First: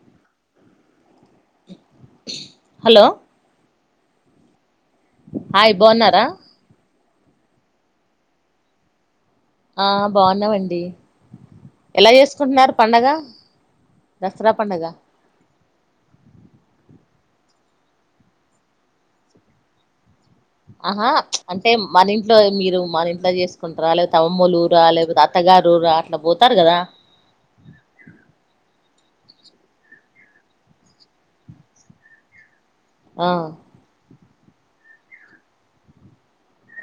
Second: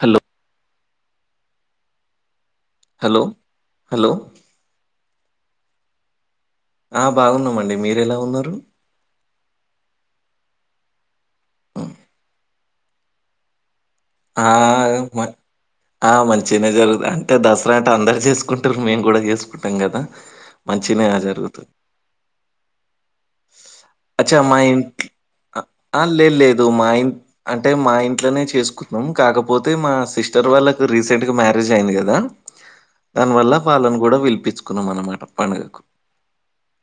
Hello hello hello hi బావున్నారా ఆ బాగున్నమండి మీరేలా ఉన్నారు ఆ బాగున్నావండి ఎలా చేసుకుంటున్నారు పండగ ఆ దసరా పండగ గమ ఆ మంచినే జరుగుద అంటే దసరా అంటే అందరు చేసుకుంటారు మేము కూడా చేసుకుంటాం కదా మంచినే ఆహా జరుగుతుంది అంటే మనీట్లో మీరు మన ఇంట్లో చేసుకుంటారా లే తమమ్ములురా లేపోతే అత్తగ అ లేదు లేదు మా ఇం అంటే మా ఇంట్లోనే చేసుకు మమ్ కాకపోతే మా సిస్టర్ వాళ్ళకి రీసెంట్ గా మ్యారేజ్ అయింది కదా ఆ దానివల్ల వాళ్లను కూడా విలిపించుకున్నాం అనమాట పండుగకు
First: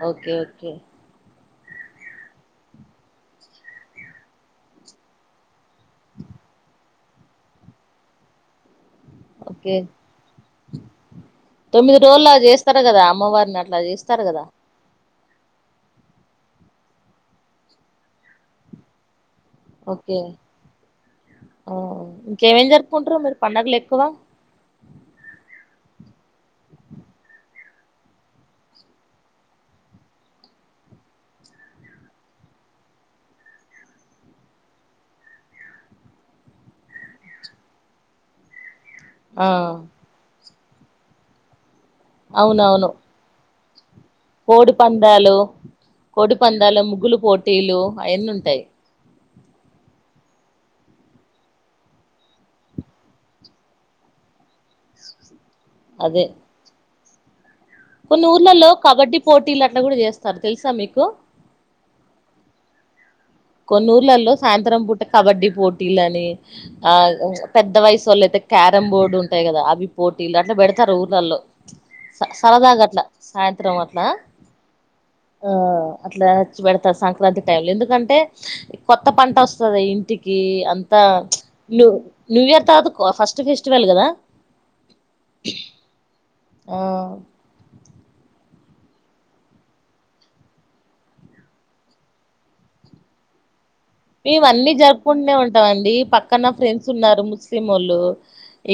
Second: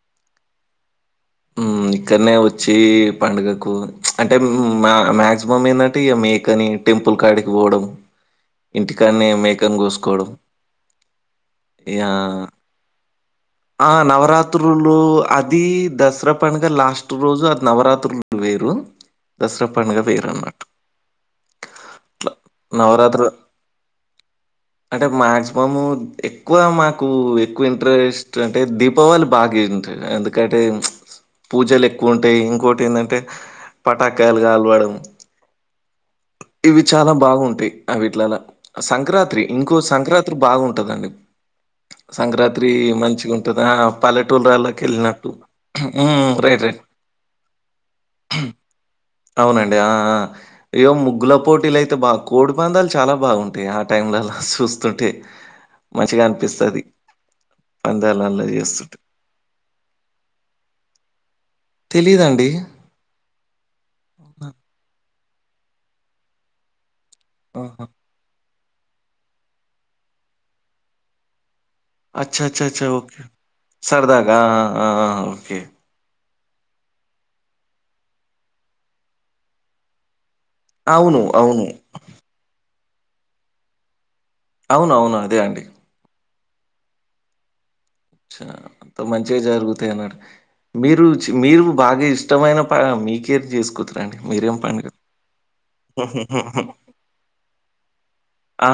ఓకే ఓకే ఇక్కడనే వచ్చి పండుగకు అంటే మాక్సిమం ఏంటంటే ఇగ మీ మేకని టెంపుల్ కాడికి పోవడం ఇంటికానే ఓకే మేకని కోసుకోవడం తొమ్మిది ఇగ రోజులు చేస్తారు కదా అమ్మవారిని అట్లా ఆ చేస్తారు కదా నవరాత్రులు అద్ అది దసరా పండాగ లాస్ట్ రోజు అది నవరాత్రులు వేరు దసరా పండుగ ఓకే వేరు అన్నట్టు ఇంకేమేం జరుపుకుంటారు మీరు పండుగలు ఎక్కువ అంటే మాక్సిమమ్ ఎక్కువ మాకు ఎక్కువ ఇంట్రెస్ట్ అంటే దీపావళి బాగా ఎందుకంటే పూజలు ఎక్కువ ఉంటాయి ఇంకోటి ఏంటంటే పటాకాలు గాలవడం [inaudible] ఇవి చాలా బాగుంటాయి అ వీటిలలా సంక్రాంతి ఆ ఇంకో సంక్రాంతి బాగుంట ఉంటదండి సంక్రాంతి అవునవును మంచిగా ఉంటది పల్లెటూరు కోడి ఎలాకి వెళ్ళినట్టు పందాలు హ్మ్ కోడి రైట్ పందాలు రైట్ ముగ్గులు పోటీలు అయన్నంటాయి అవునండి ఆ ఇయ ముగ్గుల పోటీలు అయితే బాగా కోడి పందాలు చాలా బాగుంటాయి ఆ టైంలో అలా చూస్తుంటే మంచిగా అదే అనిపిస్తుది కొన్ని ఊర్లలో కబడ్డీ పోటీలు అట్లా కూడా చేస్తారు తెలుసా మీకు తెలిదండి కొన్న ఊర్లలో సాయంత్రం పూట కబడ్డీ పోటీల అని ఆ పెద్ద ఆహా! వయసు వళ్ల అయితే క్యారం బోర్డు ఉంటాయి కదా అవి పోటీలు అట్లా పెడతారు ఊర్లల్లో స అచ్చా! అచ్చా! సరదాగా అచ్చా! అట్లా ఓకే. సాయంత్రం అట్లా సరదాగా ఆ! ఆ! ఆ ఓకే. అట్లా పెడతారు సంక్రాంతి టైమ్ లో ఎందుకంటే కొత్త పంట వస్తుంది ఇంటికి అంతా అవును. అవును. ూ న్యూ ఇయర్ తర్త ఫస్ట్ ఫెస్టివల్ కదా అవునవును. అదే అండి. ఆ అ మంచిగా జరుగుతాయి అన్నాడు మీరు మీరు బాగా ఇష్టమైన ప మీకేర్ చేసుకుతున్నారు ఇవన్నీ జరుపుకుంటూనే ఉంటావండి పక్కన ఫ్రెండ్స్ ఉన్నారు ముస్లిం వాళ్ళు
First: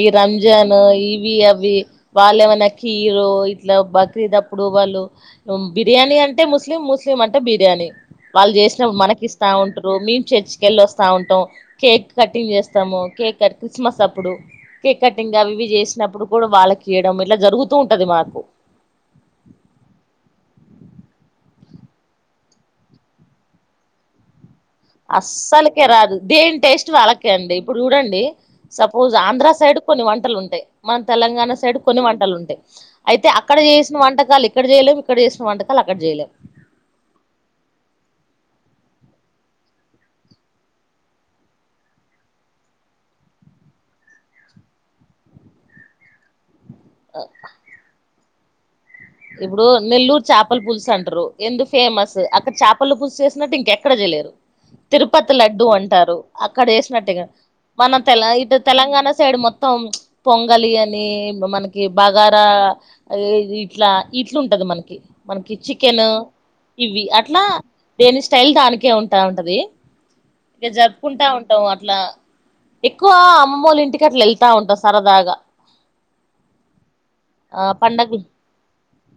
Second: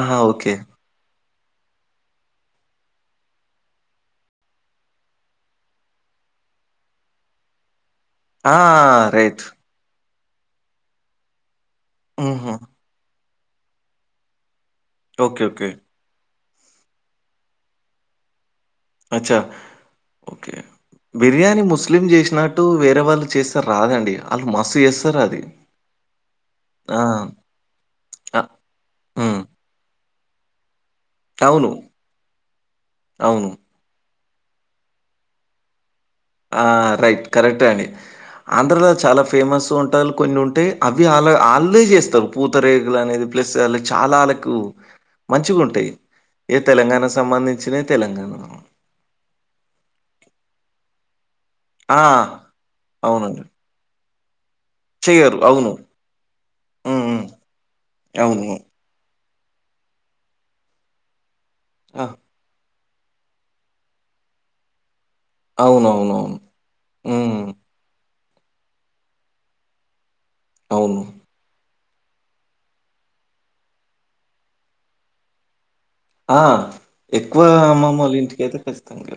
ఈ ఓకే. రంజన్ ఇవి అవి వాళ్ళమనా కీరు ఇట్లా బక్రీదప్పుడు వాళ్ళు బిర్యానీ అంటే ముస్లిం ముస్లిం అంటే బిర్యానీ వాళ్ళు ఆ! చేసిన మనకి రైట్. ఇస్తా ఉంటు మేము చర్చి కి వెళ్ళి వస్తా ఉంటాం కేక్ కటింగ్ హుహు. చేస్తాము కేక్ క్రిస్మస్ అప్పుడు కేక్ కటింగ్ ఓకే. అవి ఇవి ఓకే. చేసినప్పుడు కూడా వాళ్ళకి ఇయడం ఇట్లా జరుగుతూ ఉంటది మాకు అచ్చా ఓకే బిర్యానీ ముస్లిం చేసినట్టు వేరే వాళ్ళు చేస్తే రాదండి వాళ్ళు మ అస్సలకే రాదు దేని టేస్ట్ ఆ! వాళ్ళకే అండి ఇప్పుడు చూడండి అ సపోజ్ హ్మ్. ఆంధ్ర సైడ్ కొన్ని వంటలు ఉంటాయి మన తెలంగాణ అవును. సైడ్ కొన్ని వంటలు ఉంటాయి అయితే అవును. అక్కడ చేసిన వంట ఇక్కడ చేయలే ఇక్కడ చేసిన వంటకాలు అక్కడ చేయలేం ఆ రైట్ కరెక్ట్ే అండి ఆంధ్రలో చాలా ఫేమస్ ఉంటారు కొన్ని ఉంటాయి అవి వా వాళ్ళే చేస్తారు పూతరేగులు అనేది ప్లస్ వాళ్ళ చ కళనాకు మంచిగా ఉంటాయి ఏ తెలంగాణకు సంబంధించిన తెలంగాణ ఇప్పుడు నెల్లూరు చేపల పులుస్ అంటరు ఎందుకు ఆ! ఫేమస్ అక్కడ చేపలు పులూసు అవునండి. చేసినట్టు ఇంకెక్కడ చేయలేరు తిరుపతి చెయ్యరు. లడ్డుూ అవును. అంటారు అక్కడ హ్మ్. హ్మ్. చేసినట్టుగా మన తెల అవును. ఇటు తెలంగాణ సైడ్ మొత్తం పొంగలి అని మనకి ఆ! బగారా ఈ ఇట్లా ఇట్లు ఉంటది మనకి మనకి చికెన్ అవునవునవును. ఇవి అట్లా హ్మ్. దేని స్టైల్ దానికే ఉంటా ఉంటది ఇంక అవును. జరుపుకుంటా ఉంటాం అ అట్లా ఎక్కువ అమ్మమూళ ఇంటికి అట్లా వెళ్తా ఉంటా సరదాగా ఆ ఎక్కువ ఆ అమ్ మామలు ఇంటికైతే ఖచ్చితంగా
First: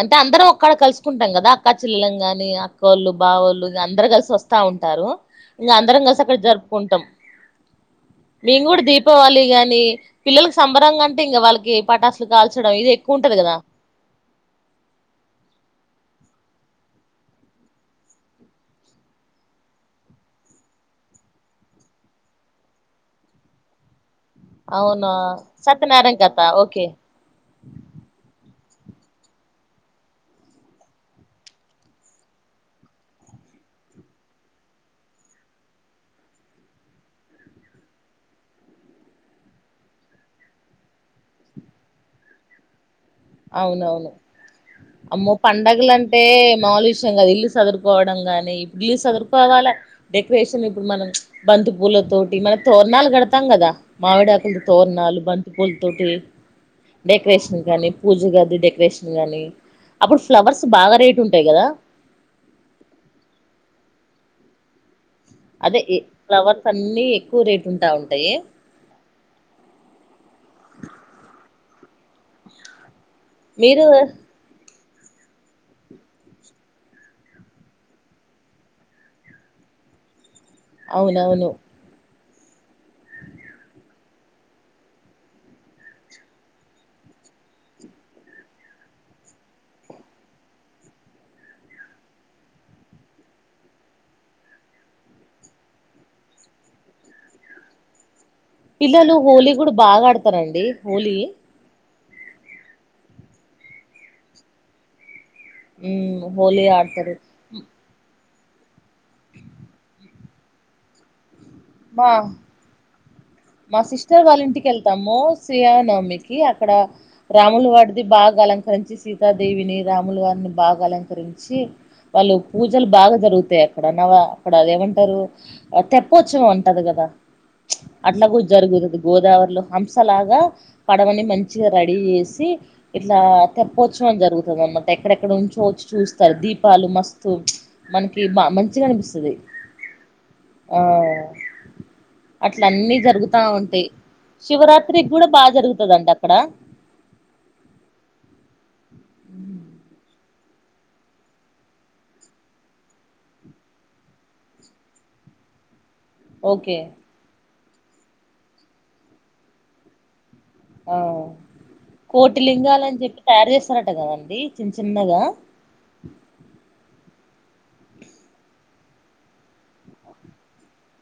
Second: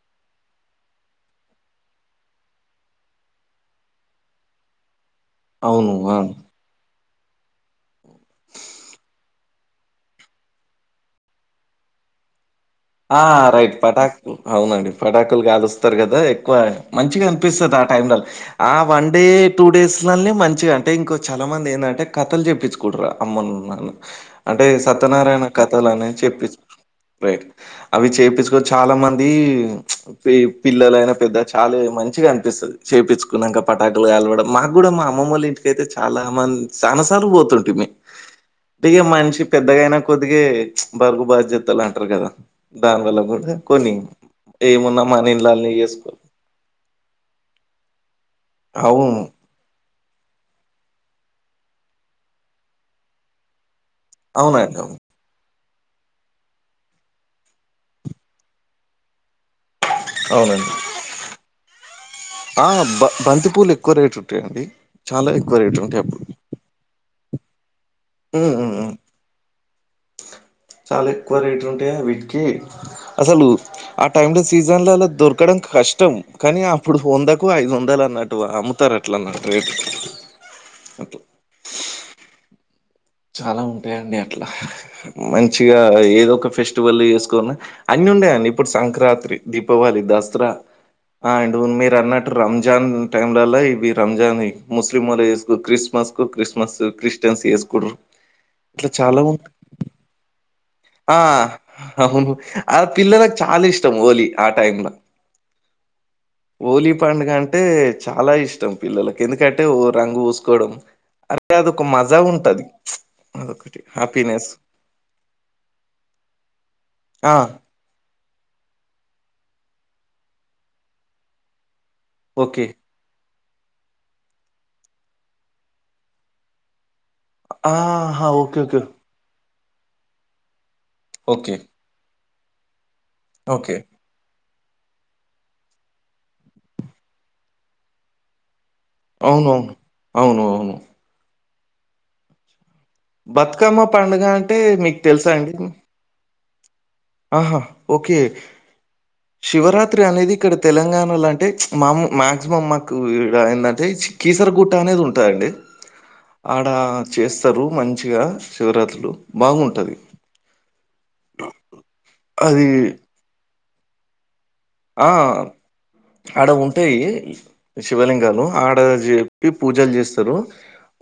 అంతా అందరం ఒక్కడ కలుసుకుంటాం కదా అక్కాచెల్లెళ్ళాం కానీ అక్కొళ్ళు బావోళ్ళు అందరు కలిసి వస్తా ఉంట ఉంటారు ఇంకా అవును. అందరం ఆ! కలిసి అక్కడ జరుపుకుంటాం మేము కూడా దీపావళి గాని పిల్లలకి సంబరంగా అంటే ఇంకా వాళ్ళకి పటాసులు కాల్చడం ఇది ఎక్కువ ఆ ఉంటది కదా రైట్ పటాకులు అవునండి పటాకులు కలుస్తారు కదా ఎ ఎక్కువ మంచిగా అనిపిస్తాది ఆ టైమ్ లలో ఆ వన్ డే టూ డేస్ లలే మంచిగా అంటే ఇంకో చాలా చానమంది ఏందంటే కథలు చెప్పించుకుంట్రు అమ్మను నాన్నాను అంటే అవునా సత్యనారాయణ కథలు అనేవి సత్యనారాయణ కథ చెప్పిస్ ఓకే రైట్ అవి చేపించుకొని చాలా మంది పె పిల్లలయినా పెద్ద చాలా మంచిగా అనిపిస్తు చేయించుకున్నాక పటాకులు కాలవడం మాకు కూడా మా అమ్మమ్మళ్ళ ఇంటికైతే చాలా మంది చాలా సార్లు పోతు తుటుంమి అంటే మనిషి పెద్దగాయినా కొద్దిగే బరువు బాధ్యతలు అంటారు కదా దాని వల్ల కూడా కొన్ని అవునవును ఏమున్నా మన అమ్మో ఇళ్ళల్నే చేసుకో పండగలంటే మాములు విషయం కాదు ఇల్లు చదురుకోవడం గాని ఇల్లు అవును సదురు కొవాలే డెకరేషన్ ఇప్పుడు మనం బంతి పూల తోటి మనం తోరణాలు కడతాం కదా మామిడాకులది అవునండి అవును తోరణాలు బంతిపూలతోటి డెకరేషన్ కానీ పూజ గది డెకరేషన్ కానీ అవునండి ఆ బ బంతి పూలు ఎక్కువ రేటు ఏమండి అదే ఫ్లవర్స్ అన్ని ఎక్కువ రేటు ఉంటా ఉంటాయి ఉమ్ ఉమ్ ఉమ్ చాలా ఎక్కువ రేటు ఉంటే వీటికి అసలు మీరు ఆ టైం లో సీజ్ సీజన్ లలో దొరకడం కష్టం కానీ అప్పుడు వందకు ఐదు వందలు అన్నట్టు అమ్ముతారు అట్లాన్న రేటు అట్లా అవునవును చాలా ఉంటాయండి అట్లా మంచిగా ఏదో ఒక ఫెస్టివల్ చేసుకొని అన్ని ఉండే అండి ఇప్పుడు సంక్రాంతి దీపావళి దసరా ఆ అండ్ మీరు అన్నట్టు రంజాన్ టైమ్ లోలా ఇవి రంజాన్ ముస్లిం వాళ్ళు చేసుకు క్రిస్మస్ క్రిస్మస్ కు క్రిస్మస్ క్రిస్టియన్స్ చేసుకుంట్రు పిల్లోల్లు హోలీ కూడా బాగా ఆడతారండి హోలీ ఆ! అవును ఆ పిల్లలకి చాలా ఇష్టం హోలీ ఆ టైమ్ లో మ్మ్ హోలీ ఆడతారు పండుగ అంటే చాలా ఇష్టం పిల్లలకు ఎందుకంటే ఓ రంగు పూసుకోవడం అంటే అదొక మా మజా ఉంటది మా అదొకటి సిస్టర్ వాళ్ళ హ్యాపీనెస్. ఇంటికి వెళ్తము శ్రీరామ నవమి కి అక్కడ ఆ! రాములు వారిది బాగా అలంకరించి సీతాదేవిని రాములు వారిని బాగా అలంకరించి వాళ్ళు ఓకే. పూజలు బాగా జరుగు తాయి అక్కడ నావ అక్కడ అదే మంటారు తెప్పెచ్చోవం అంటారు కదా అట్లా ఆహా! గూ ఓకే. ఓకే. జరుగుదు గోదావరిలో హంసలాగా పడవని ఓకే. మంచిగా రెడీ చేసి ఇట్లా ఓకే. తెప్పొచ్చొవం జరుగు ఎక్కడెక్కడ నుంచో వచ్చి చూస్తారు దీపాలు మస్తు మనకి బా మంచి గా అనిపిస్తుది అవునవును. అవును. అవును. ఆ ఇట్ల అన్నీ జరుగుతా బతుకమ్మ ఉంటాయి పండుగ అంటే మీకు శివరాత్రికి కూడా తెలుసా బాగా అండి? జరుగుతాది అంటా అక్కడ ఆహా ఓకే శివరాత్రి అనేది ఇక్కడ తెలంగాణలో అంటే మామూ మాక్సిమమ్ మాకు ఇడ ఏంది అంటే కీసరగుట్ట అనేది ఉంటాదండి ఏ ఆడ ఓకే చేస్తారు మంచిగా శివరాత్రులు బాగుంటది ఆ కోటి అది లింగాలు అని చెప్పి తయారు చేస్తారట కదండి చిన్న ఆ చిన్నగా అడ ఉంటాయి శివలింగాలు ఆడా చెప్పి పూజల్ జేస్తరూ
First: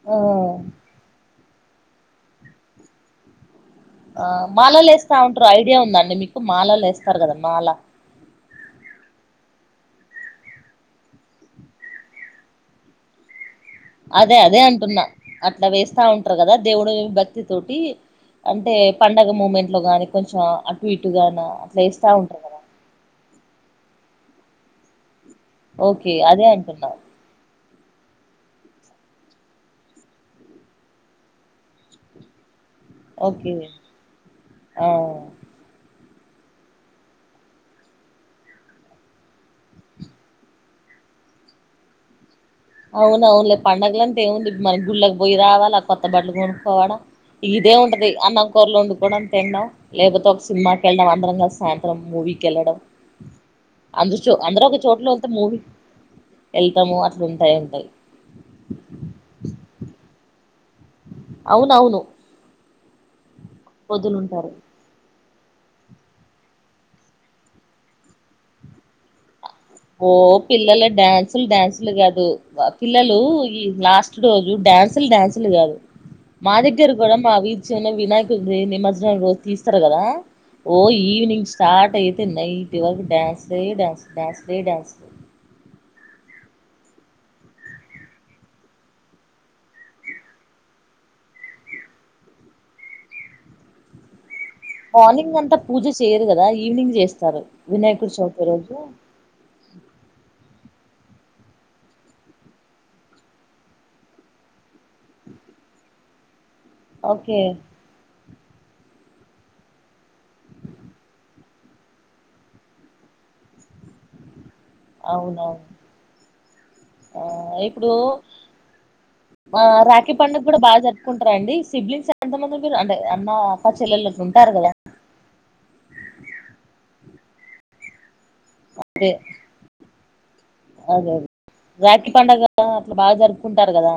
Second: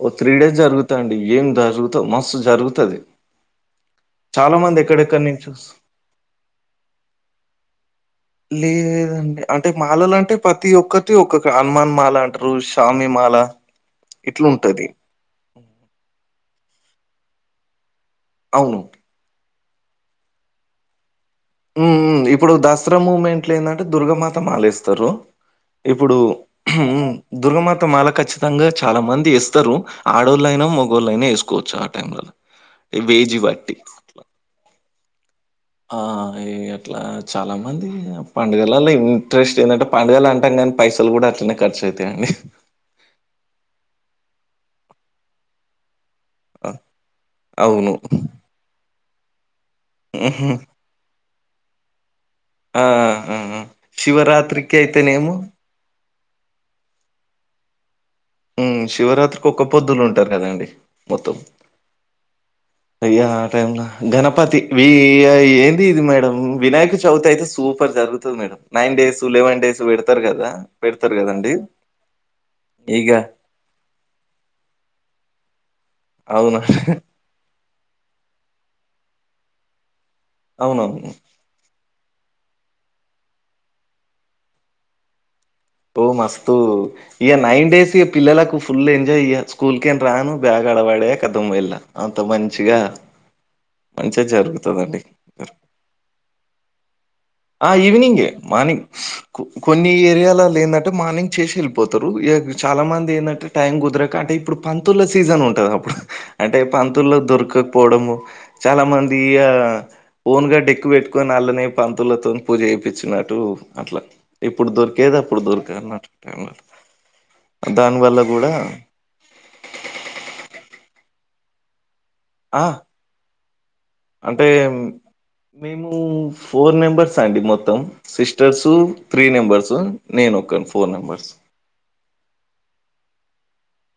ఓ ఆ త్రీ డేస్ జరుగుత అండి ఏం జరుగుతద్ మస్తు జరుగుతది. ఆ చాలా మంది మాలలు ఏస్తా ఎక్కడెక్కడి ఉంటరు నుంచో ఐడియా ఉందా అండి మీకు మాలలు ఏస్తారు గదా మాలా. లేదండి అంటే మాలలంటే ప్రతి ఒక్కటీ ఒక్కక హనుమాన్ మాలా అంటరూ షామ్నీ మా. మాలా అదే అదే అంటున్నా అట్లా వేస్తా ఉంటరు గదా దేవుడు భక్తి తోటీ. అంటే అవును. పండగ మూమెంట్ లో గానీ కొంచెం అటు ఇట్ ఊఊ ఇప్పుడు దసరా మూమెంట్లో ఏందంటే దుర్గామాత మాలేస్తరు. ఓకే ఇప్పుడూ అదే అంటున్నా హ్ము దుర్గామాత తా మాల ఖచ్చితంగా చాలా మంది ఏస్తరూ ఆడోళ్ళయినా మొగోళ్ళయినా ఏసుకోవచ్చు ఆ టైం లల్లా. ఏం వేజీ ఓకే వట్టి ఆ ఆ ఏం అట్లా చాలా మందీ పండుగలల్ల ఇంట్రెస్ట్ ఏందంటే పండగలు అంటాం గానీ పైస సల్ గూడా అట్లనే ఖర్చు అయితయండి. అవును అవునులే పండగలంటే ఏముంది మన్ గుడ్ళకి పోయి రావాలా కొత్త్ త్త బట్టలు ఆ! కొనుక్కోవాడా ఇదే అవును. ఉంటుంది అన్నం కూరలు వండుకోవడం తిన్. డం లేకపోతే ఒక సినిమాకి ఎళ్ళ్డం అందరం కల్సి సాయంత్రం మూవీ. కెళ్ళడం ఆ ఆ ఆ ఆ అందుర్ శో అందరూ శివరాత్రికి ఒక చోట్లో ఎళ్తే అయితేనేమో మూవీ ఎళ్తమూ అట్లా ఉంటాయి ఉంటాయి ఊ శివరాత్రికి ఒక్క పొద్దులు ఉంటరు కదా అండి. అవునవును అయ్యా ఆ టైమ్ నా పొద్దులుంటారు గణపతి వీ ఇగా ఏంది ఇది మేడం వినాయక చవితి అయితే సూపర్ జరుగుతది madam nine days eleven days ఓ పెడతారు కదా పిల్లల పెడతారు డ్యాన్సుల్ కదండి డ్యాన్సులు గాదు వా ఇగ పిల్లలూ ఈ లాస్ట్ రోజు డ్యాన్సుల్ డ్యాన్సులు గాదు. మా అవును దగ్గర గూడా మా వీధి చివరన వినాయకుడ్దీ నిమజ్జనం రోజు తీస్తరు కదా ఓ అవునవును ఈవనింగ్ స్టార్ట్ అయితే నైట్ వరకు డ్యాన్సులే డాన్స్ డాన్స్. లే డాన్సులు ఓ మస్తూ ఇగా నైన్ డేస్ ఇగ పిల్లలకు ఫుల్ ఎంజాయ్ ఇగ స్కూల్ కెంట్ రాను బ్యాగ్ అక్కడ పడేయా ఖతమ్ ఎళ్ళినా అంత మంచిగా మంచిగా జరుగు మార్నింగ్ అంతా పూజ చేయరు గదా ఈవినింగ్ చేస్త్ ఆ ఈవెనింగే మార్నింగ్ స్ కు కొన్ని ఏరియాలా ఆల్ ఏందంటే మార్నింగ్ చేశి ఎళ్ళిపోతరు. ఇగా చాలా మంది ఏందంటే టైం గుదరక అంటే ఇప్పుడు. పంతుల్ల సీజన్ ఉంటది అప్పుడు అంటే పంతుల్లు ఓకే దొరకకపోవడము. చాలా మంది ఇగా ఓన్ గా డెక్కు పెట్టుకొని ఆళ్ళనే పంత్ తుళ్ళతోనీ పూజ చేపిచ్చినట్టూ అట్లా. ఇప్పుడు దొరికేది అప్పుడు అవునవును దొరికనట్ట్ టైంలల్ల ఆ ఇప్పుడు దానివల్లా గూడా ఆ రాఖీ పండగ్ గూడా బాగా జరుపుకుంటరా అండి సిబ్లింగ్స్ ఎంతమంది ఆ మీరు అంటే అన్న అక్క చెల్లెలు అట్లా అంటే ఉంటారు కదా మేమూ ఫోర్ మెమ్బర్స్ ర్స్ అండి మొత్తం సిస్టర్సూ త్రీ మెంబర్సు నేను ఒక్ అదే అదే రాఖి పండుగదా అట్లా బాగా జరుపుకుంటారు గదా.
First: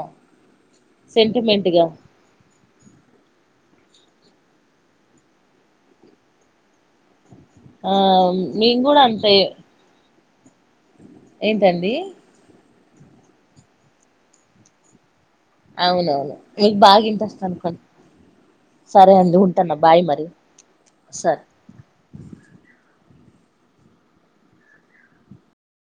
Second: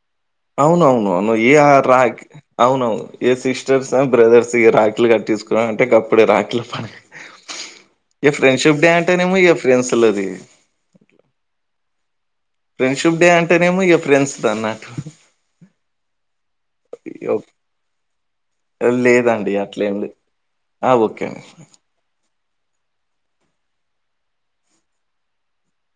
అవునవును అవును ఏ ఆ రాఖి అవును ఏ సిష్ స్టర్స్ ఆండ్ బ్రదర్స్ ఇగా రాఖీలు కట్టేసుకునర్ అంటే గప్పుడే రాఖీల పండగ ఆ ఇగ ఫ్రెండ్షిప్ డే అంటేనేమో ఇగ ఫ్రెండ్స్ లదీ. ఏంటండీ ఫ్రెండ్షిప్ డే అంటేనేమో ఇగా ఫ్రెండ్స్ దన్నట్టు. అవునవును నీకు బాగ ఇంట్రస్ట్ అనుకున్ సరే అండి లేదండి ఉంటాన్న అట్లేం బాయ్ లేదు మరి ఆ ఓకే అండి సరే